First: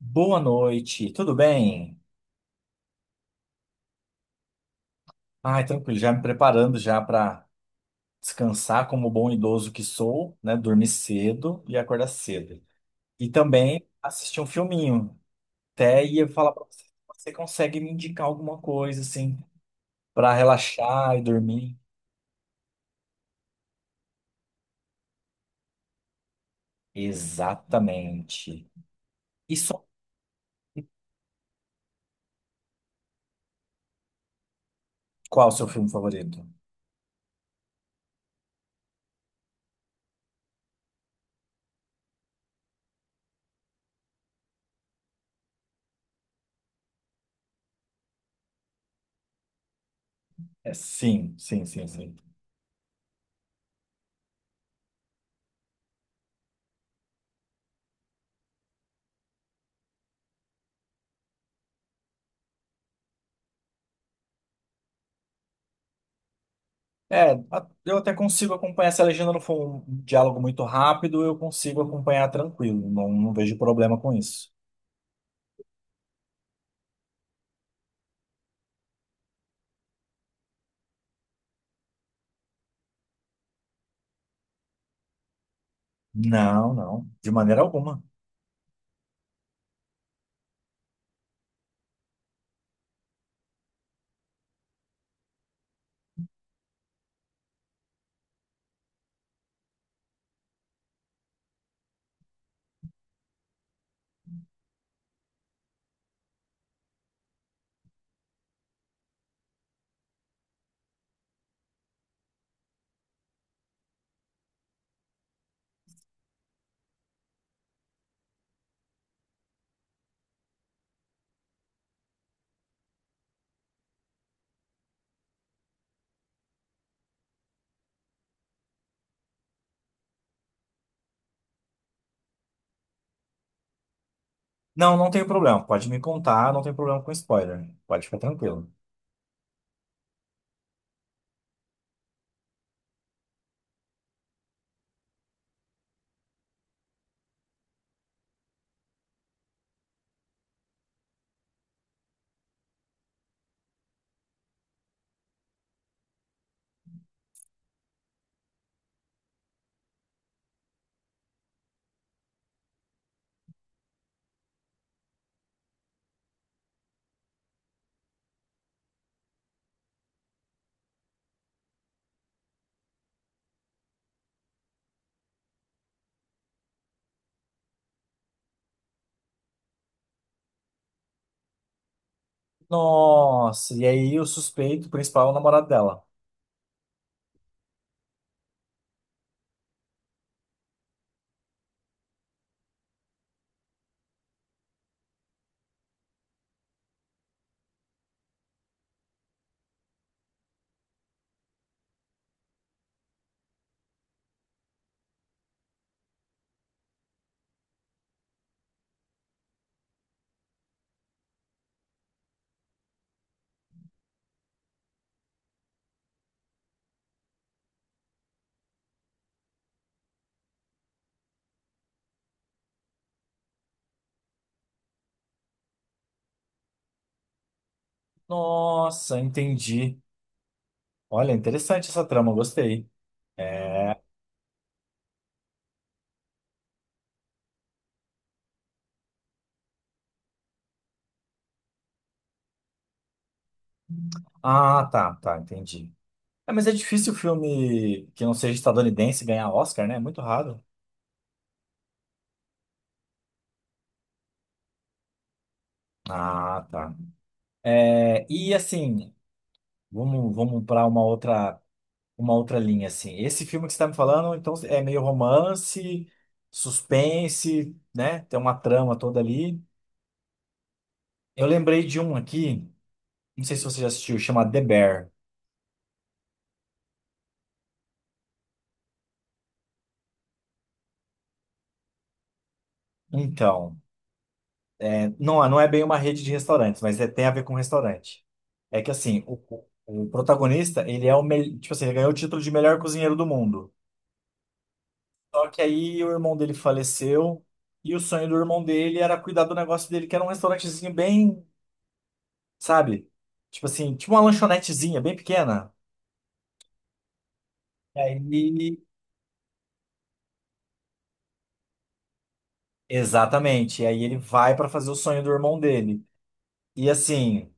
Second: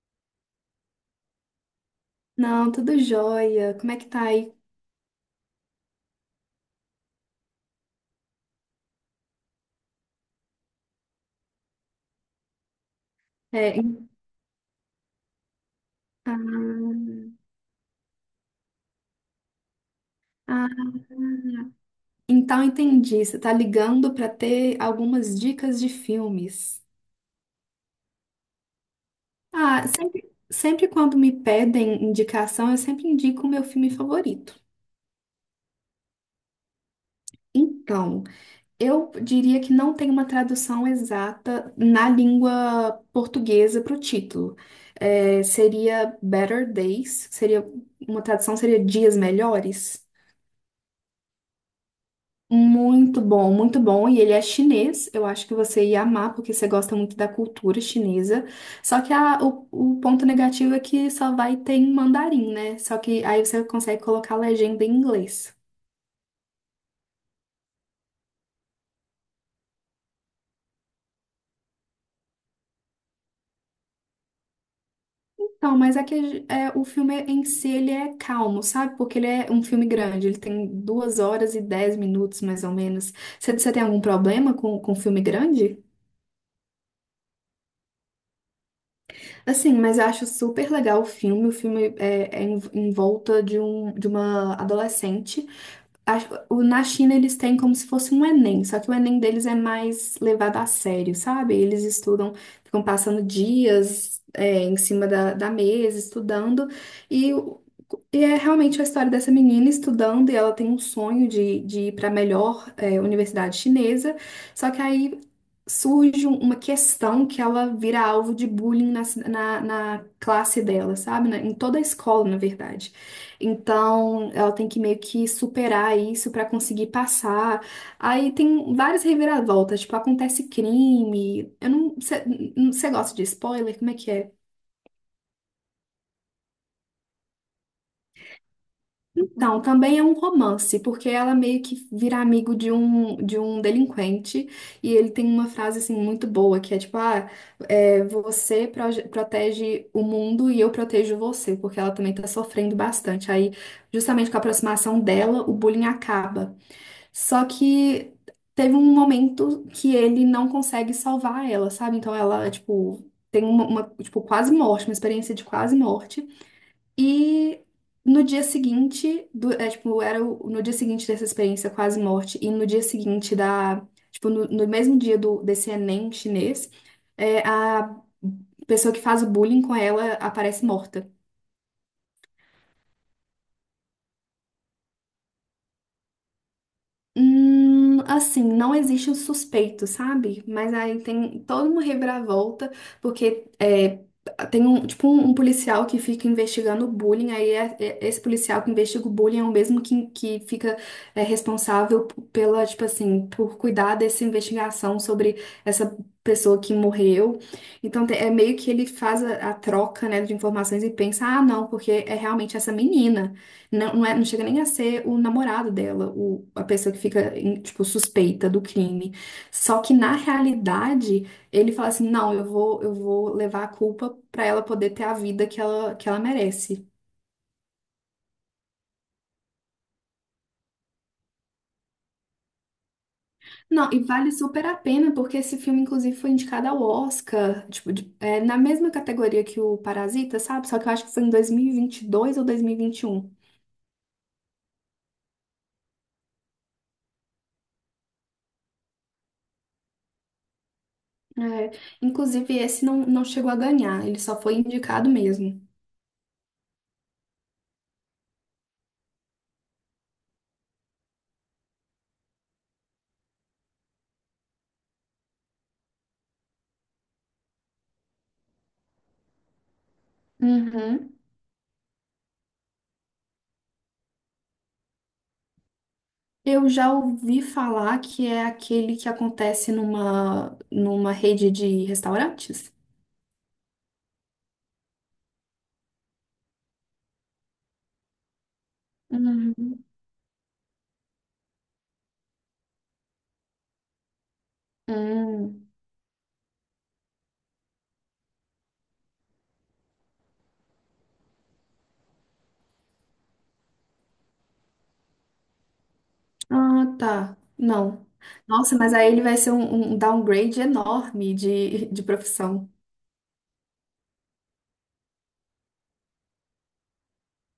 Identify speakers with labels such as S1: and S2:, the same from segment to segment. S1: Boa noite, tudo bem?
S2: Não, tudo jóia. Como é que tá aí?
S1: Ai, tranquilo, já me preparando já para descansar como bom idoso que sou, né? Dormir cedo e acordar cedo. E
S2: É,
S1: também
S2: em-
S1: assistir um filminho. Até ia falar para você,
S2: ah,
S1: você consegue me indicar alguma coisa assim para
S2: ah,
S1: relaxar e dormir?
S2: então entendi. Você tá ligando para ter algumas dicas de filmes.
S1: Exatamente. E só
S2: Ah, sempre quando me pedem indicação, eu sempre indico o meu filme favorito.
S1: qual o seu filme favorito?
S2: Então, eu diria que não tem uma tradução exata na língua portuguesa para o título. É, seria Better Days, seria uma tradução seria Dias Melhores.
S1: É, sim, sim, sim, sim.
S2: Muito bom, muito bom. E ele é chinês. Eu acho que você ia amar, porque você gosta muito da cultura chinesa. Só que o ponto negativo é que só vai ter em mandarim, né? Só que aí você consegue colocar a legenda em inglês.
S1: É, eu até consigo acompanhar. Se a legenda não for um diálogo muito rápido, eu consigo acompanhar tranquilo. Não vejo problema com isso.
S2: Então, o filme em si ele é calmo, sabe? Porque ele é um filme grande, ele tem duas horas e dez minutos, mais ou menos. Você tem algum problema com filme grande?
S1: Não, não, de maneira alguma.
S2: Assim, mas eu acho super legal o filme. O filme é em volta de, um, de uma adolescente. Na China eles têm como se fosse um Enem, só que o Enem deles é mais levado a sério, sabe? Eles estudam, ficam passando dias, em cima da, da mesa, estudando, e, o- e é realmente a história dessa menina estudando, e ela tem um sonho de ir para a melhor, universidade chinesa, só que aí surge uma questão que ela vira alvo de bullying na na classe dela, sabe? Em toda a escola, na verdade. Então, ela tem que meio que superar isso pra conseguir passar. Aí tem várias reviravoltas, tipo, acontece crime. Eu não, você gosta de spoiler? Como é que é?
S1: Não, não tem problema. Pode me contar, não tem problema com spoiler. Pode ficar tranquilo.
S2: Não, também é um romance, porque ela meio que vira amigo de um delinquente, e ele tem uma frase assim muito boa, que é tipo, ah, é, você protege o mundo e eu protejo você, porque ela também tá sofrendo bastante. Aí, justamente com a aproximação dela, o bullying acaba. Só que teve um momento que ele não consegue salvar ela, sabe? Então ela, tipo, tem tipo, quase morte, uma experiência de quase morte. E no dia seguinte, é, tipo, no dia seguinte dessa experiência quase morte, e no dia seguinte da, tipo, no mesmo dia do, desse Enem chinês, a pessoa que faz o bullying com ela aparece morta.
S1: Nossa, e aí o suspeito principal é o namorado dela.
S2: Assim, não existe um suspeito, sabe? Mas aí tem toda uma reviravolta, porque é, tem um, tipo, um policial que fica investigando o bullying, aí esse policial que investiga o bullying é o mesmo que fica responsável pela, tipo assim, por cuidar dessa investigação sobre essa pessoa que morreu. Então é meio que ele faz a troca, né, de informações e pensa, ah, não, porque é realmente essa menina. Não, não, é, não chega nem a ser o namorado dela, o, a pessoa que fica, em, tipo, suspeita do crime. Só que, na realidade, ele fala assim, não, eu vou levar a culpa pra ela poder ter a vida que ela merece.
S1: Nossa, entendi. Olha, interessante essa trama, gostei.
S2: Não,
S1: É.
S2: e vale super a pena, porque esse filme, inclusive, foi indicado ao Oscar, tipo, é, na mesma categoria que o Parasita, sabe? Só que eu acho que foi em dois mil e vinte e dois ou 2021.
S1: Ah, tá, tá, entendi. É, mas é difícil o filme que não seja estadunidense ganhar Oscar, né? É muito raro.
S2: É, inclusive, esse não, não chegou a ganhar, ele só foi indicado mesmo.
S1: Ah, tá. É, e assim, vamos para uma outra linha assim. Esse filme que você está me falando, então é meio romance, suspense, né? Tem uma trama toda ali.
S2: Uhum.
S1: Eu lembrei de um aqui, não sei se você já assistiu, chama The Bear.
S2: Eu já ouvi falar que é aquele que acontece numa, numa rede de restaurantes?
S1: Então, é, não é bem uma rede de restaurantes, mas tem a ver com restaurante. É que assim, o,
S2: Uhum.
S1: o protagonista, ele é o melhor, tipo assim, ele ganhou o título de melhor cozinheiro do mundo. Só que
S2: Hum.
S1: aí o irmão dele faleceu e o sonho do irmão dele era cuidar do negócio dele, que era um restaurantezinho bem, sabe? Tipo assim, tipo uma lanchonetezinha bem pequena.
S2: Ah, tá.
S1: E
S2: Não.
S1: aí,
S2: Nossa, mas aí ele vai ser um, um downgrade enorme de profissão.
S1: exatamente. E aí ele vai pra fazer o sonho do irmão dele. E assim,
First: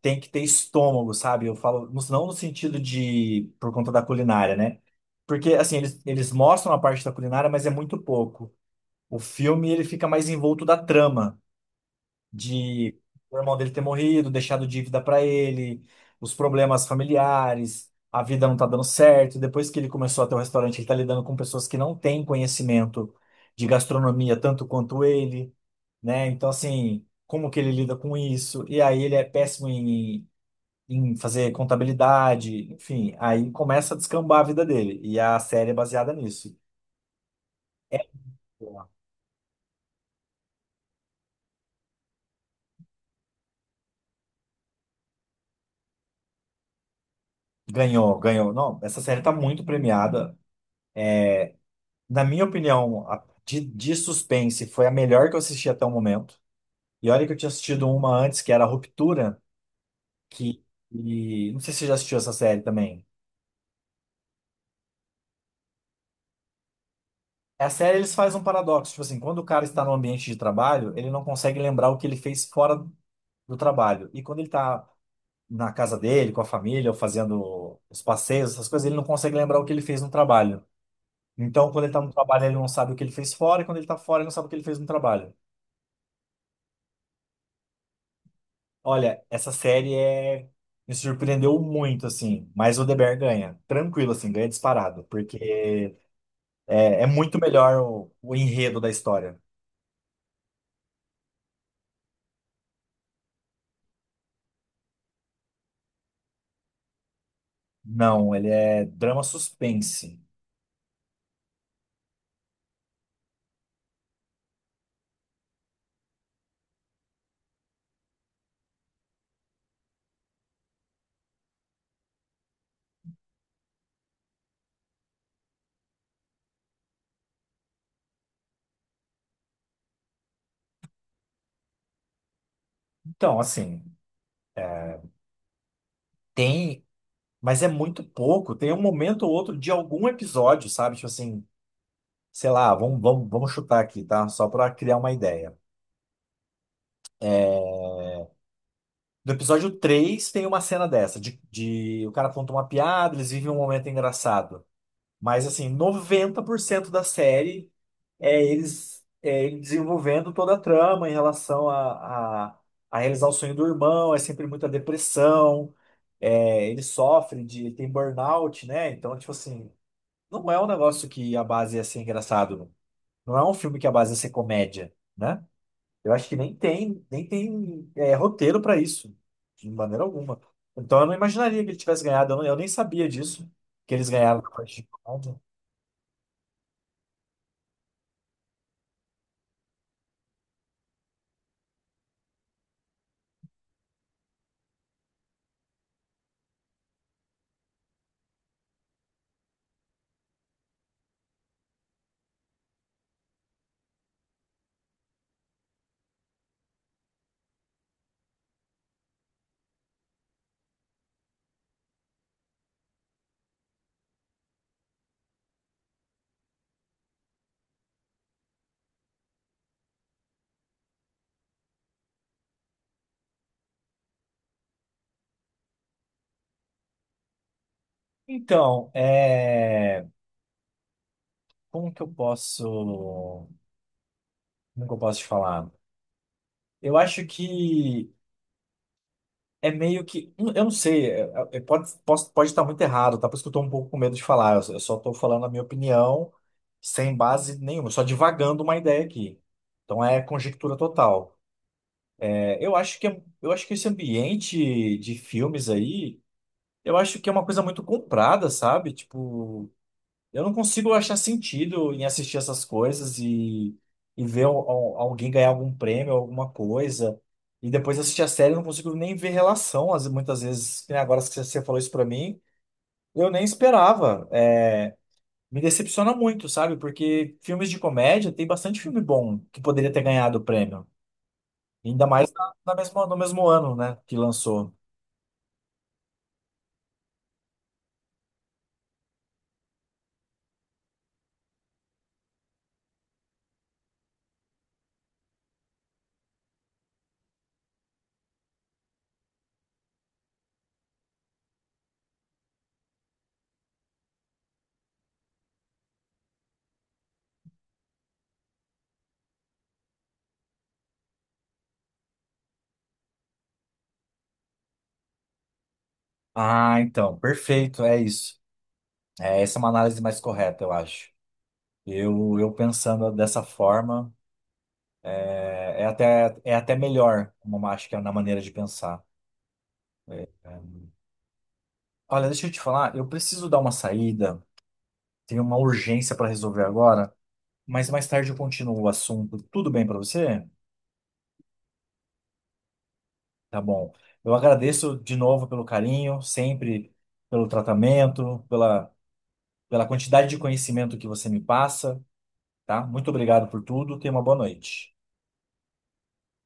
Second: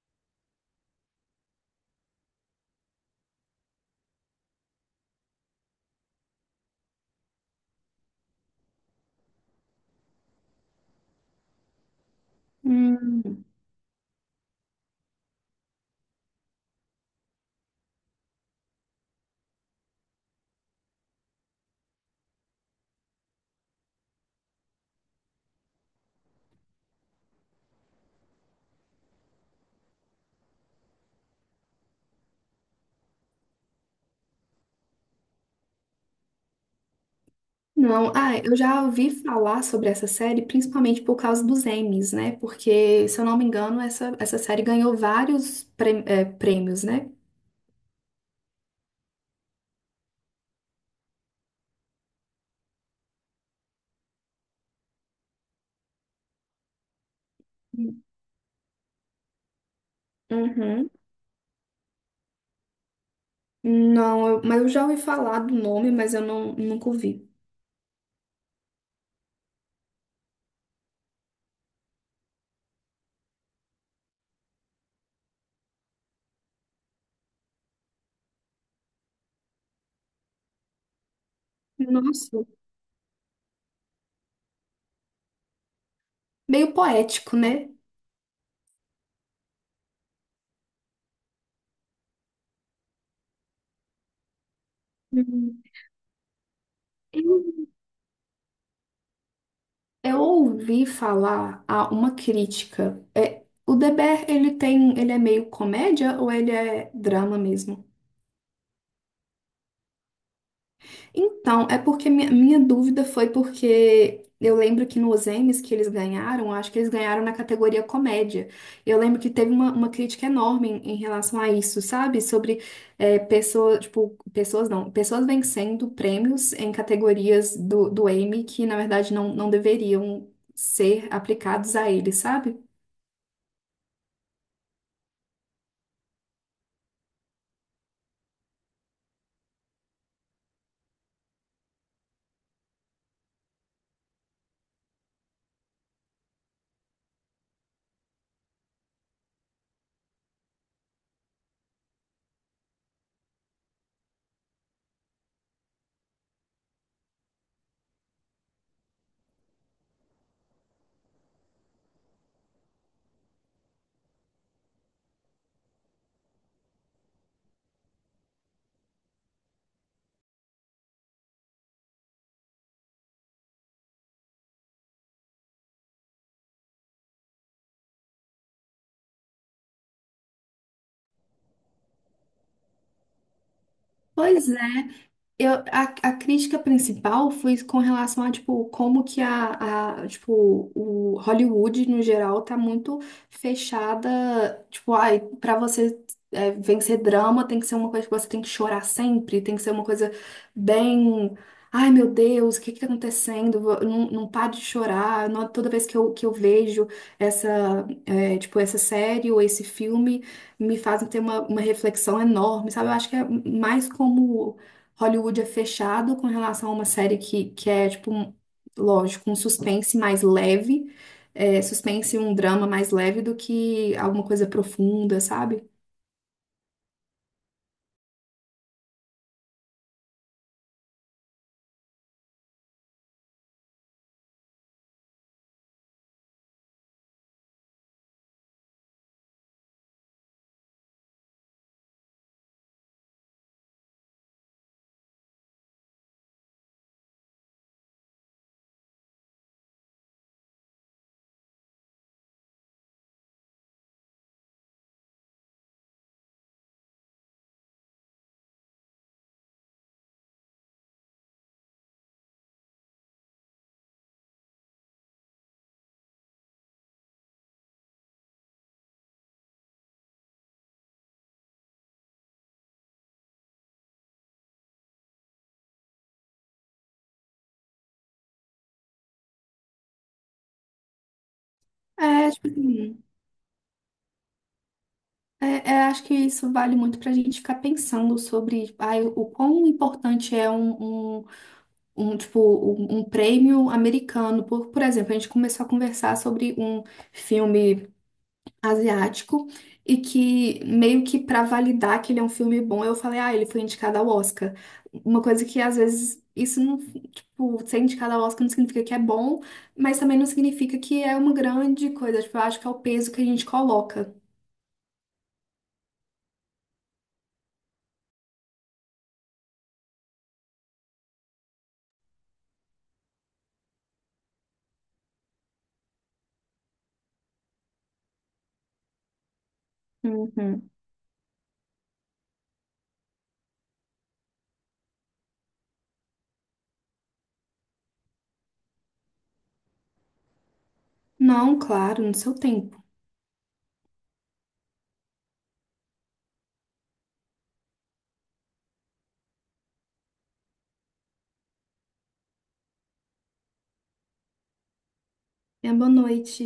S1: tem que ter estômago, sabe? Eu falo, não no sentido de por conta da culinária, né? Porque assim, eles mostram a parte da culinária, mas é muito pouco. O filme ele fica mais envolto da trama de o
S2: Hum.
S1: irmão dele ter morrido, deixado dívida para ele, os problemas familiares, a vida não tá dando certo. Depois que ele começou a ter o restaurante, ele tá lidando com pessoas que não têm conhecimento de gastronomia tanto quanto ele, né? Então, assim, como que ele lida com isso? E aí ele é péssimo em fazer contabilidade, enfim, aí começa a descambar a vida dele. E a série é baseada nisso.
S2: Não, ah, eu já ouvi falar sobre essa série principalmente por causa dos Emmys, né? Porque, se eu não me engano, essa série ganhou vários prêmios, né?
S1: Ganhou, ganhou. Não, essa série tá muito premiada. Na minha opinião, de suspense foi a melhor que eu assisti até o momento. E olha que eu tinha assistido uma antes, que era Ruptura, que.
S2: Uhum.
S1: E, não sei se você já assistiu essa série também.
S2: Não, mas eu já ouvi falar do nome, mas eu não, nunca ouvi.
S1: A série eles fazem um paradoxo, tipo assim, quando o cara está no ambiente de trabalho, ele não consegue lembrar o que ele fez fora do trabalho. E quando ele está na casa dele, com a família, ou fazendo os passeios, essas coisas, ele não consegue lembrar o que ele fez no trabalho. Então, quando ele está no
S2: Nossa,
S1: trabalho, ele não sabe o que ele fez fora, e quando ele está fora, ele não sabe o que ele fez no trabalho.
S2: meio poético, né?
S1: Olha, essa série é... me surpreendeu muito, assim. Mas o The Bear ganha. Tranquilo, assim, ganha disparado.
S2: Uhum.
S1: Porque é, é
S2: Eu,
S1: muito melhor o enredo da história.
S2: eu ouvi falar a uma crítica. É, o Deber, ele tem, ele é meio comédia ou ele é drama mesmo?
S1: Não, ele é drama suspense.
S2: Então, é porque minha dúvida foi porque eu lembro que nos Emmys que eles ganharam, acho que eles ganharam na categoria comédia. Eu lembro que teve uma crítica enorme em, em relação a isso, sabe? Sobre pessoas, tipo, pessoas não, pessoas vencendo prêmios em categorias do, do Emmy que, na verdade, não, não deveriam ser aplicados a eles, sabe?
S1: Então, assim, tem. Mas é muito pouco. Tem um momento ou outro de algum episódio, sabe? Tipo assim, sei lá, vamos chutar aqui, tá? Só pra criar uma ideia. No episódio 3 tem uma cena dessa, de o cara conta uma piada, eles vivem um momento engraçado. Mas assim, 90% da série é eles é ele desenvolvendo toda a trama em relação a realizar o sonho do irmão, é sempre muita depressão, é, ele tem burnout, né? Então, tipo assim, não é um negócio que a base ia ser engraçado, não Não é um filme que a base ia ser comédia, né? Eu acho que nem tem é, roteiro para isso, de maneira alguma. Então eu não imaginaria que ele tivesse ganhado, eu nem sabia disso, que eles ganharam
S2: Pois
S1: na parte
S2: é.
S1: de.
S2: A crítica principal foi com relação a, tipo, como que a, tipo, o Hollywood, no geral, tá muito fechada, tipo, ai, pra você vencer drama tem que ser uma coisa que você tem que chorar sempre, tem que ser uma coisa bem, ai, meu Deus, o que que tá acontecendo? Não, não para de chorar. Toda vez que eu vejo essa, é, tipo, essa série ou esse filme, me fazem ter uma reflexão enorme, sabe? Eu acho que é mais como Hollywood é fechado com relação a uma série que é, tipo, lógico, um suspense mais leve, é, suspense e um drama mais leve do que alguma coisa profunda, sabe?
S1: Então, é, como que eu posso. Como que eu posso te falar? Eu acho que é meio que. Eu não sei, é, pode estar muito errado, tá? Por isso que eu tô um pouco com medo de falar. Eu só tô falando a minha opinião sem base nenhuma, só divagando uma ideia aqui. Então é conjectura total. É, eu acho que, eu acho que esse ambiente de filmes aí, eu acho que é uma coisa muito comprada, sabe? Tipo. Eu não consigo achar sentido em assistir essas coisas e ver alguém ganhar algum prêmio, alguma coisa. E depois assistir a série, eu não consigo nem ver relação. Muitas vezes, que nem agora que você falou isso pra mim, eu nem esperava. É, me decepciona muito, sabe? Porque filmes de comédia, tem bastante filme bom que poderia ter ganhado o prêmio. Ainda
S2: É,
S1: mais
S2: tipo
S1: na
S2: assim,
S1: mesma, no mesmo ano, né, que lançou.
S2: acho que isso vale muito pra gente ficar pensando sobre ai, o quão importante é um, um, um, tipo, um prêmio americano. Por exemplo, a gente começou a conversar sobre um filme. Asiático e que meio que pra validar que ele é um filme bom, eu falei, ah, ele foi indicado ao Oscar. Uma coisa que às vezes isso não, tipo, ser indicado ao Oscar não significa que é bom, mas também não significa que é uma grande coisa. Tipo, eu acho que é o peso que a gente coloca.
S1: Ah, então, perfeito, é isso. É, essa é uma análise mais correta, eu acho. Eu pensando dessa forma. É até melhor, como acho que é na maneira de pensar. É.
S2: Uhum.
S1: Olha, deixa eu te falar, eu preciso dar uma saída, tenho uma urgência para resolver agora, mas mais tarde eu continuo o assunto. Tudo bem para você?
S2: Não, claro, no seu tempo.
S1: Tá bom. Eu agradeço de novo pelo carinho, sempre pelo tratamento, pela, pela quantidade de conhecimento que você me passa, tá? Muito obrigado por tudo, tenha uma boa noite.
S2: É boa noite.